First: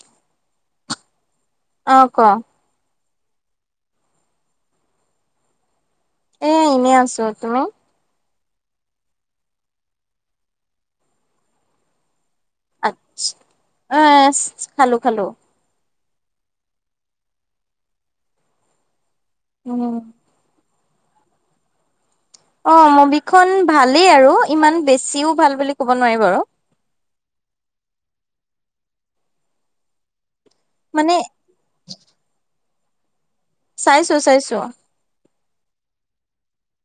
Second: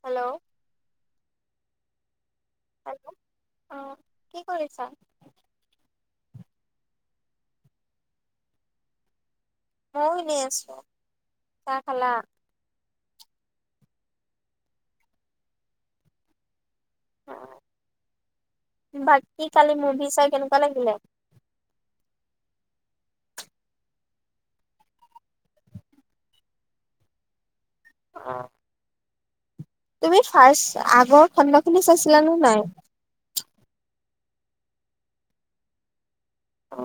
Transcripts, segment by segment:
Hello অ ক hello অ কি কৰিছা? এ এনেই আছো তুমি মইও এনেই আছো। চাহ খালা? আতছা বচ খালো- খালো। অ বাকী কালি উম মুভি চাই কেনেকোৱা লাগিলে? অ মুভিখন ভালেই আৰু ইমান বেছিও ভাল বুলি ক'ব নোৱাৰি বাৰু অহ তুমি ফাৰ্ষ্ট মানে আগৰ খণ্ড খিনি চাইছিলানে নাই? চাইছো চাইছো। অ।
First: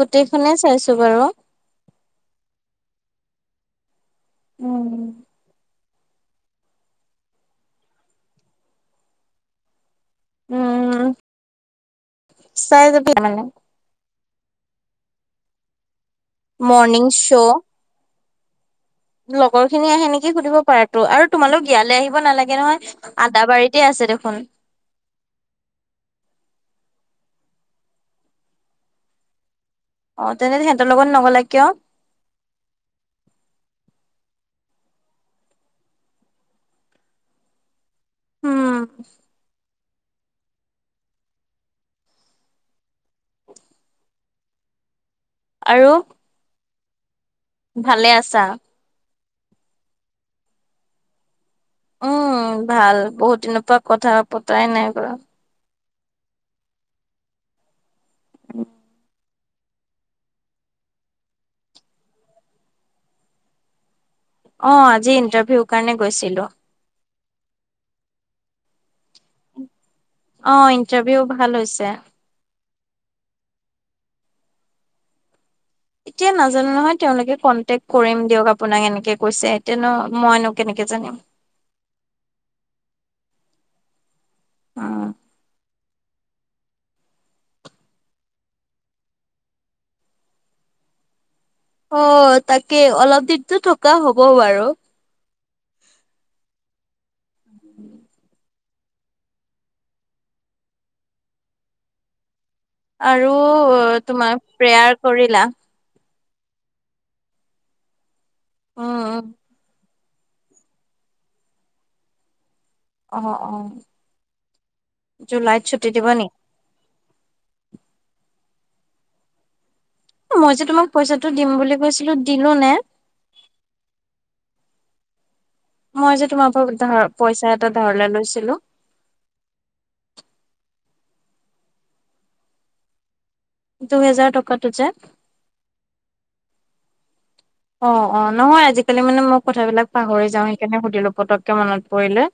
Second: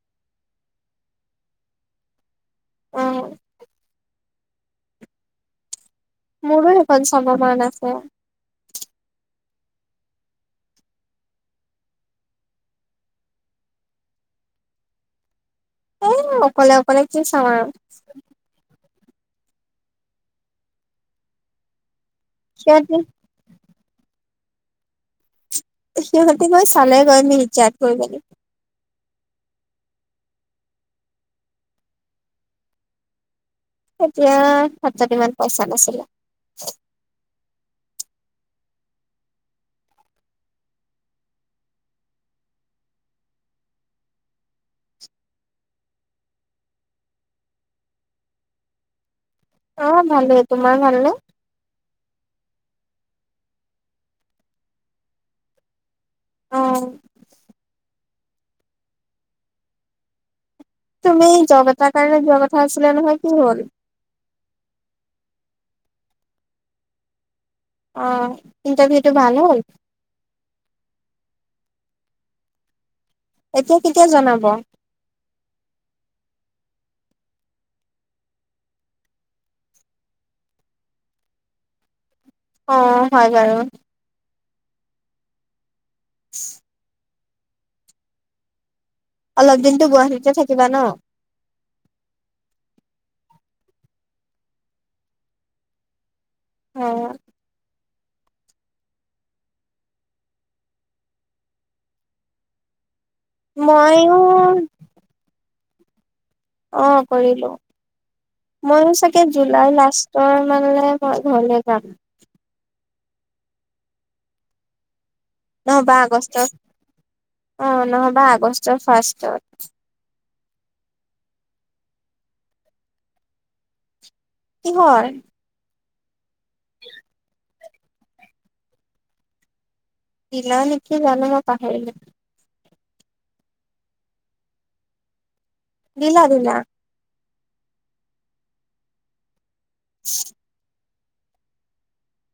গোটেইখনে চাইছো বাৰু অহ উম মোৰো এখন চাব মান আছে। উম চাই যাবি মানে। এই অকলে অকলে মৰ্ণিং কি চাম শ্ব' আৰু। লগৰ খিনি আহে নেকি সুধিব পাৰাতো আৰু তোমালোক ইয়ালে আহিব নালাগে সিহঁতি নহয় আদাবাৰীত তিয়ে আছে দেখোন। সিহঁতে মই চালে গৈ মিলি চাৰ্ট কৰি মেলি। অ তেনে সিহঁতৰ লগত নগলা কিয়? এতিয়া হাতত ইমান পইচা নাছিলে। উম আৰু। ভালে আছা? অ ভালেই তোমাৰ ভাল নে? উম ভাল বহুত দিনৰ পৰা কথা পতাই নাই কৰা। অহ। [inaudible] তুমি জব এটাৰ কাৰণে যোৱা কথা আছিলে নহয় কি হল? অ আজি ইণ্টাৰভিউ কাৰণে গৈছিলো। অ ইণ্টাৰভিউটো ভাল হ'ল? অ ইন্টাৰভিউ ভাল হৈছে। এতিয়া কেতিয়া জনাব? এতিয়া নাজানো নহয় তেওঁলোকে কনটেক্ কৰিম দিয়ক আপোনাক এনেকে কৈছে এতিয়া নো মইনো কেনেক- কে জানিম [inaudible] অ হয় বাৰু। অ। [inaudible] অলপ দিনটো গুৱাহাটীতে থাকিবা ন? অ তাকে অলপ দিনতো থকা হ'ব বাৰু। অ। উম আৰু মইও তোমাৰ প্ৰেয়াৰ কৰিলা। অহ, কৰিলো মইও চাগে উম জুলাই লাষ্ট তই মানে, মই ঘৰলৈ যাম। অহ অহ নহবা আগষ্টত অ'নহবা আগষ্টৰ ফাৰ্ষ্টত। মই যে তোমাক পইচাটো দিম বুলি কৈছিলো দিলো নে? কিহৰ? মই যে তোমাৰ পৰা ধা পইচা এটা ধাৰলে লৈছিলো। দিলা নেকি জানো মই পাহৰিলোৱে। দুহেজাৰ টকাটো যে দিলা দিলা। অ অ নহয় আজিকালি মানে মই কথাবিলাক পাহৰি যাওঁ সেইকাৰণে সুধিলো। পটককে মনত পৰিলে।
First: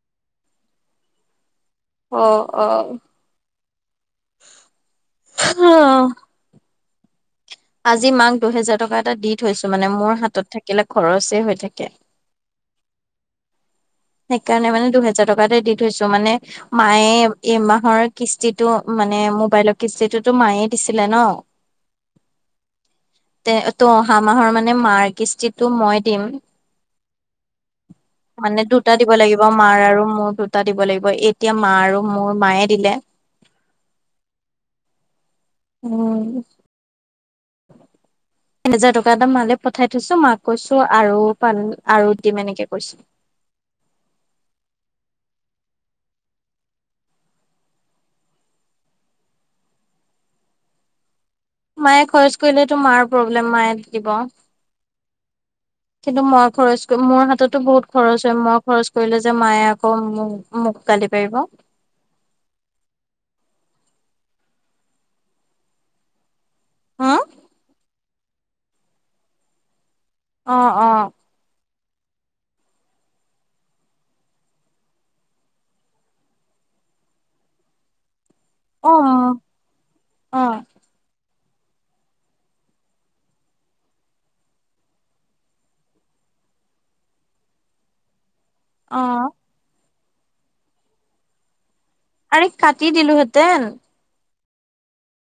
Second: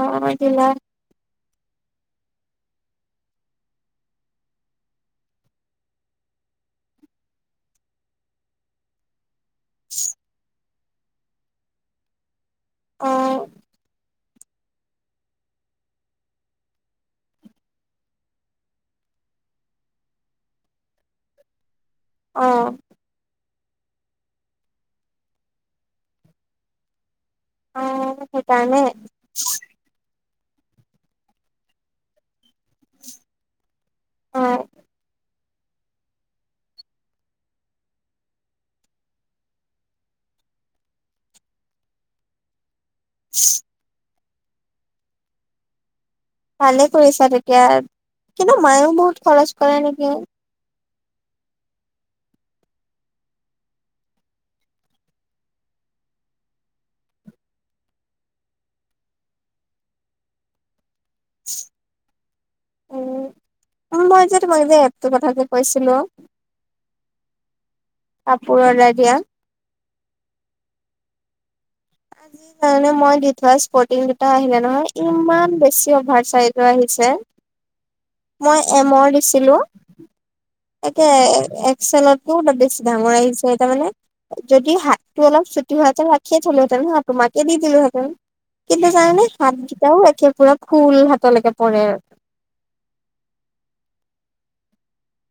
অ অ দিলা। অহ অহ [unintelligible] আজি মাক দুহেজাৰ টকা এটা দি থৈছো মানে মোৰ হাতত থাক কেলে খৰচ এ হৈ থাকে। অ সেইকাৰণে মানে দুহেজাৰ টকাতে দি থৈছো। মানে মায়ে এমাহৰ কিস্তিটো- মানে মোবাইলৰ কিস্তিটোতো মায়ে দিছিলে ন। অহ তে -তো অহা মাহৰ মানে মাৰ কিস্তিটো মই দিম। অ মানে সেইকাৰণে। দুটা দিব লাগিব মাৰ আৰু মোৰ দুটা দিব লাগিব এতিয়া মা আৰু মোৰ মায়ে- দিলে অ উম এহেজাৰ টকা এটা মালে পঠাই থৈছো। মাক কৈছো আৰু পা আৰু দিম এনেকে কৈছো। [unintelligible] ভালে কৰিছা তেতিয়া কিন্তু মায়েও বহুত খৰচ কৰে নেকি? মায়ে খৰচ কৰিলেতো মাৰ প্ৰব্লেম মায়ে দি দিব। [unintelligible] কিন্তু মই খৰচ মোৰ হাততো বহুত খৰচ হয় মই খৰচ কৰিলো যে মায়ে আকৌ মোক মোক গালি পাৰিব। উম মই যে তোমাক যে এপটো কথাটো কৈছিলো। হম কাপোৰ অৰ্ডাৰ দিয়া। অহ - অহ আজিৰকাৰনে মই দি থোৱা স্পৰ্টিং দুটা আহিলে নহয় ইমান বেছি অভাৰ চাইজৰ আহিছে। যে মই অ এমৰ দিছিলো। অ এতিয়া একচেলতকো বেছি ডাঙৰ আহিছে এ তাৰ মানে- যদি হাতটো অলপ চুটি হোৱাহেতেন ৰাখিয়ে থলো হেতেন হা তোমাকে দি দিলোহেঁতেন। কিন্তু অ জানানে হাতকেইটাও একে পুৰা ফুল হাতলৈকে পৰে আৰু। আৰে কাটি দিলোহেঁতেন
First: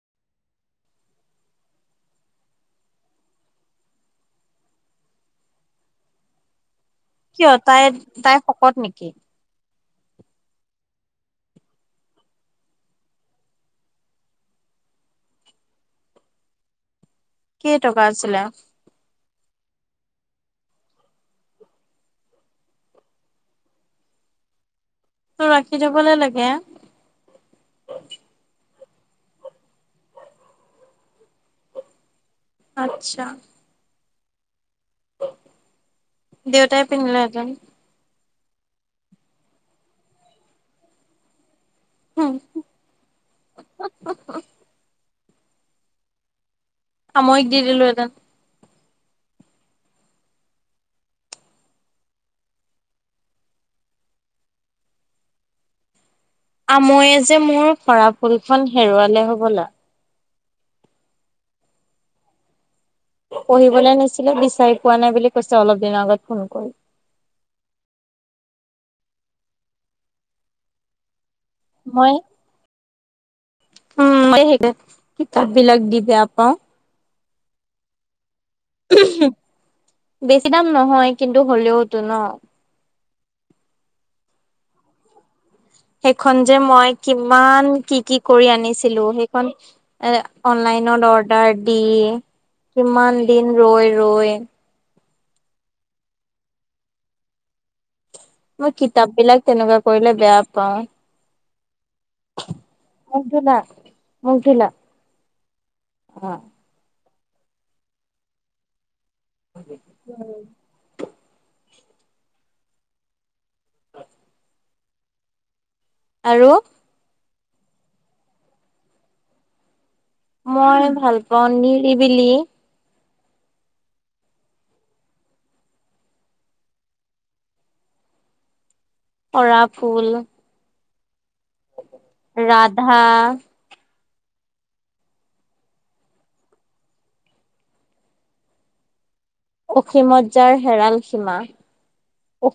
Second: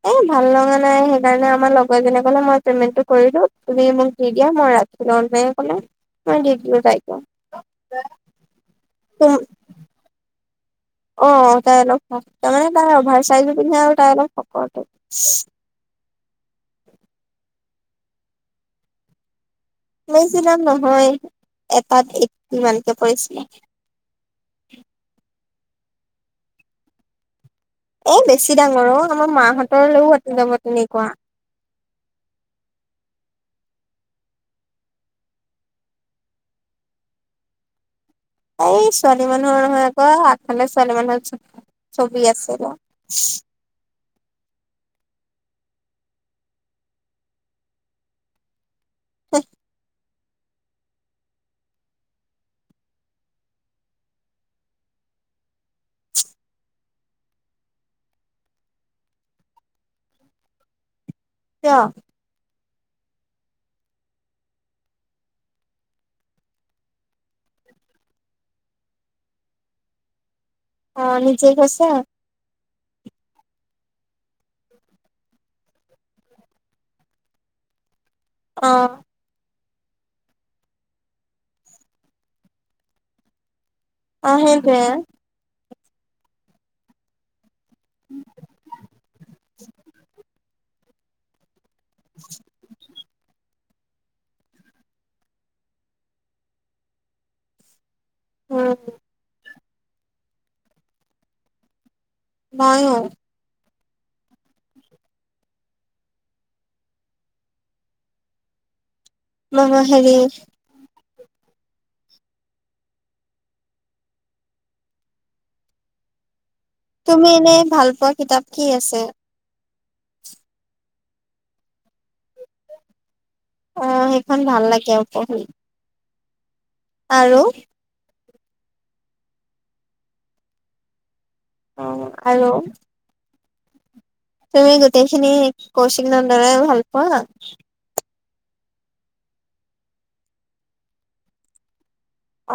[unintelligible] ভাল লগা নাই সেই কাৰণে আমাৰ লগৰ এজনীয়ে কলে মই পেমেন্টটো কৰি‌ দিও তুমি মোক দি দিয়া মই ৰাখি লৈ। [unintelligible] মই দি দিলোঁ তাইক। কিয় তাই তাই শকত নেকি? অ তাই অলপ শকত তাৰমানে তাই অভাৰ চাইজো পিন্ধে আৰু তাই অলপ শকত। কেই টকা আছিলে? বেছি দাম নহয় এটাত এটটি মানকে পৰিছিলে। [inaudible] টো ৰাখি থবলৈ লাগে। এ' বেছি ডাঙৰ অ' আমাৰ মাহঁতৰলৈও আটি যাব তেনেকুৱা। আতছা। দেউতাই পিন্ধিলে হেতেন। এই ছোৱালী মানুহৰ নহয় আকৌ আগফালে ছোৱালী মানুহৰ চু ছবি হুম, আছিলে। [unintelligible] আমৈক দি দিলোহেঁতেন। হে আময়ে যে মোৰ খৰা ফুলখন হেৰুৱালে হবলা। তেওঁ পঢ়িবলৈ নিছিলে, বিচাৰি পোৱা নাই বুলি কৈছে অলপ দিনৰ আগত ফোন কৰি। অ নিজে কৈছে? মই উম [unintelligible] দি বেয়া পাওঁ। অ। বেছি দাম নহয় কিন্তু হ'লেও টো ন? অ সেইটোৱে। সেইখন যে মই কিমান কি কি কৰি আনিছিলো, সেইখন এ অনলাইনত অৰ্ডাৰ দি কিমান দিন ৰৈ ৰৈ মই উম কিতাপ বিলাক তেনেকুৱা কৰিলে বেয়া পাওঁ। মইও মুখ ধুলা? মুখ ধুলা? অ'। নহয় হেৰি আৰু? তুমি এনে ভাল পোৱা কিতাপ কি আছে? মই ভাল পাওঁ নিৰিবিলি। অ' সেইখন ভাল লাগে পঢ়ি। আৰু? সৰাফুল। অ আৰু ৰাধা। তুমি গোটেইখিনি কৌচিক নন্দনৰে দৰে ভাল পোৱা? অসীমত যাৰ হেৰাল সীমা।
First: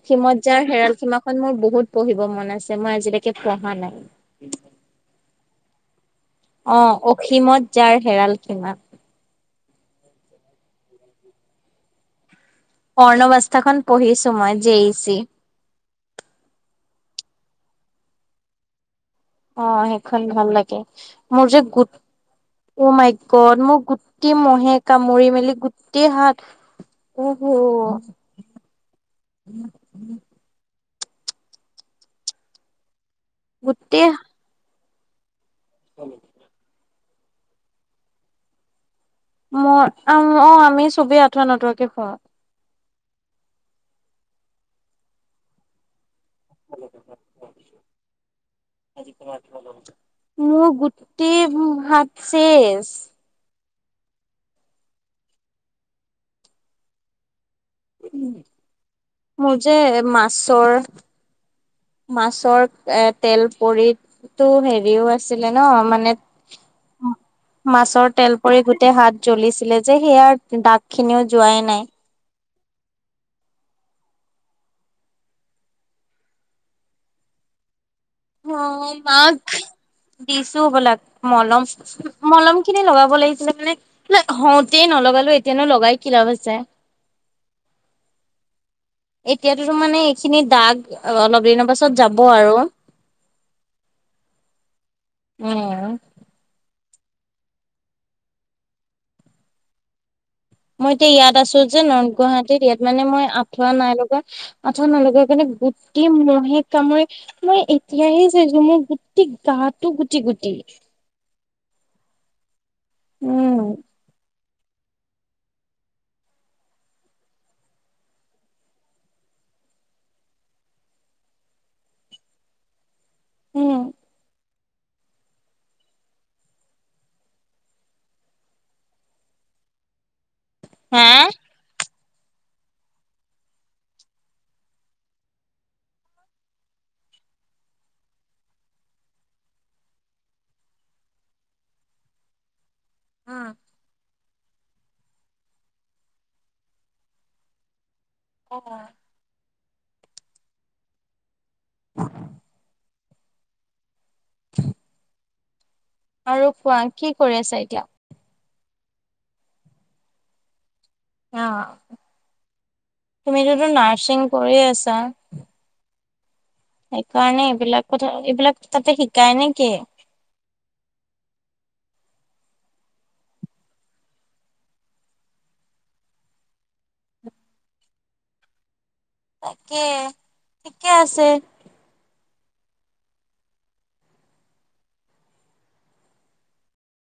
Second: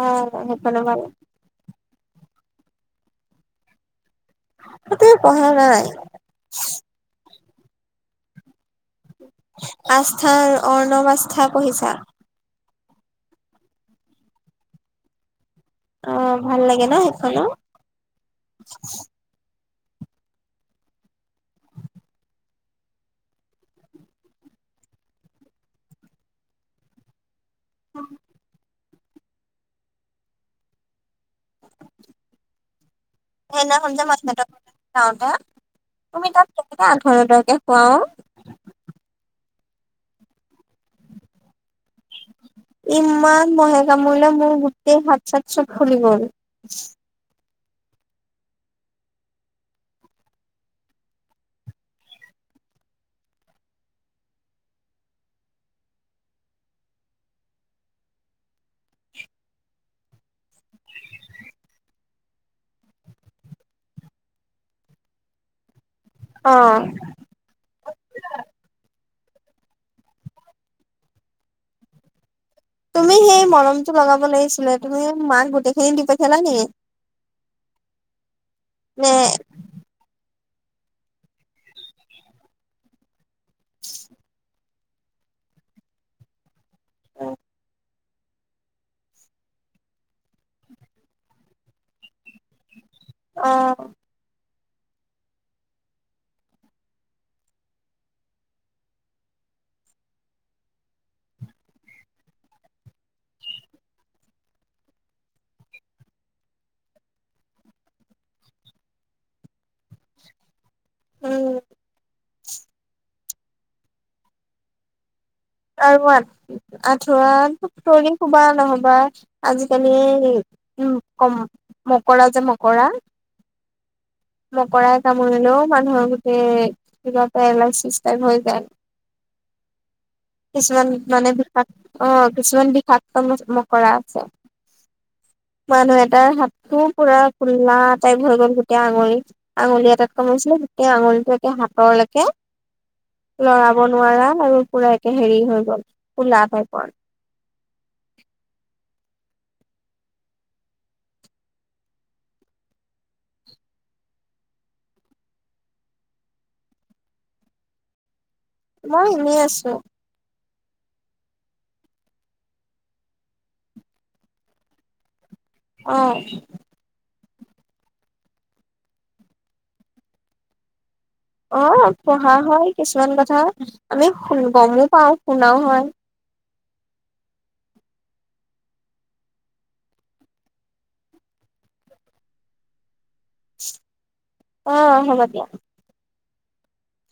অ যাৰ সেইখনো হেৰাল ভাল সীমাখন মোৰ বহুত পঢ়িব মন আছে, মই আজিলৈকে পঢ়া নাই। তুমি পঢ়া নাই? অ' অসীমত যাৰ হেৰাল সীমা। আস্থাৰ অৰ্ণৱ আস্থা পঢ়িছা? অৰ্ণৱ আস্থাখন পঢ়িছো মই যে জে ই ছি। অ' ভাল লাগে ন সেইখনো? অ' সেইখন ভাল লাগে, মোৰ যে গোট উ মাইগড মোৰ গোটেই মহে কামুৰি মেলি গোটেই হাত উ [inaudible] [inaudible] সেইদিনাখন যে গোটেই [unintelligible] যাওঁতে তুমি তাত এ আঁঠুৱা নতৰাকে শোৱাও। মই অ আমি চবেই আঁঠুৱা নতৰাকে শোওঁ। ইমান মহে কামুৰিলে মোৰ গোটেই হাত চাত চব ফুলি গল। [inaudible] [unintelligible] মোৰ গোটেই হাত চেচ। মোৰ যে মাছৰ মাছৰ এ তেল পৰিটো হেৰিও আছিলে ন মানে অ' মাছৰ তেল পৰি গোটেই হাত জ্বলিছিলে যে সেয়াৰ দাগখিনিও যোৱাই নাই। তুমি সেই মলমটো লগাব লাগিছিলে তুমি মাক গোটেইখিনি দি পঠিয়ালা নেকি? [inaudible] অ' নে মাক দিছো বোলাক, মলম মলম খিনি লগাব লাগিছিলে মানে হও তেই নলগালো এতিয়ানো লগাই কি লাভ আছে। এতিয়াতো তো মানে এইখিনি দাগ অলপ দিনৰ পাছত যাব আৰু। অ'। উম। মই এতিয়া ইয়াত আছো যে নৰ্থ গুৱাহাটীত ইয়াত মানে মই আঁঠুৱা নাই লগোৱা, আঁঠুৱা নলগোৱা কাৰণে গোটৈই ম'হে কামৰি মই এতিয়াহে চাইছো মোৰ গোটেই গাটো গুটি গুটি। উম। উম। আৰু আঁঠুৱা তৰি শুবা নহবা আজিকালি উম কম, মকৰা যে মকৰা। উম। মকৰাই কামৰিলেও মানুহৰ গোটেই কিবা পেৰেলাইছিছ টাইপ হৈ যায়। কিছুমান হা মানে বিষা অ' কিছুমান বিষাক্ত ম - মকৰা আছে। মানুহ এটাৰ হাতটো পুৰা ফুল্লা টাইপ হৈ গ'ল গোটেই আঙুলি, আঙুলি এটাত কামোইছিলে। গোটেই আঙুলিটো এতিয়া হাতৰলৈকে, অ'। লৰাব নোৱাৰা আৰু পুৰা হেৰি হৈ গ'ল, কোলা পাইকন। অঁ। উ [inaudible] [inaudible] আৰু কোৱা কি কৰি আছা এতিয়া? মই এনেই আছো। অ, তুমিতোতো নাৰ্ছিং কৰি আছা। অ। সেইকাৰণে এইবিলাক কথা, এইবিলাক তাতে শিকায় নেকি? অ পঢ়া হয় কিছুমান কথা, আমি শুনিব গম পাও শুনাও হয়। তাকে ঠিকে আছে। অ হব দিয়া।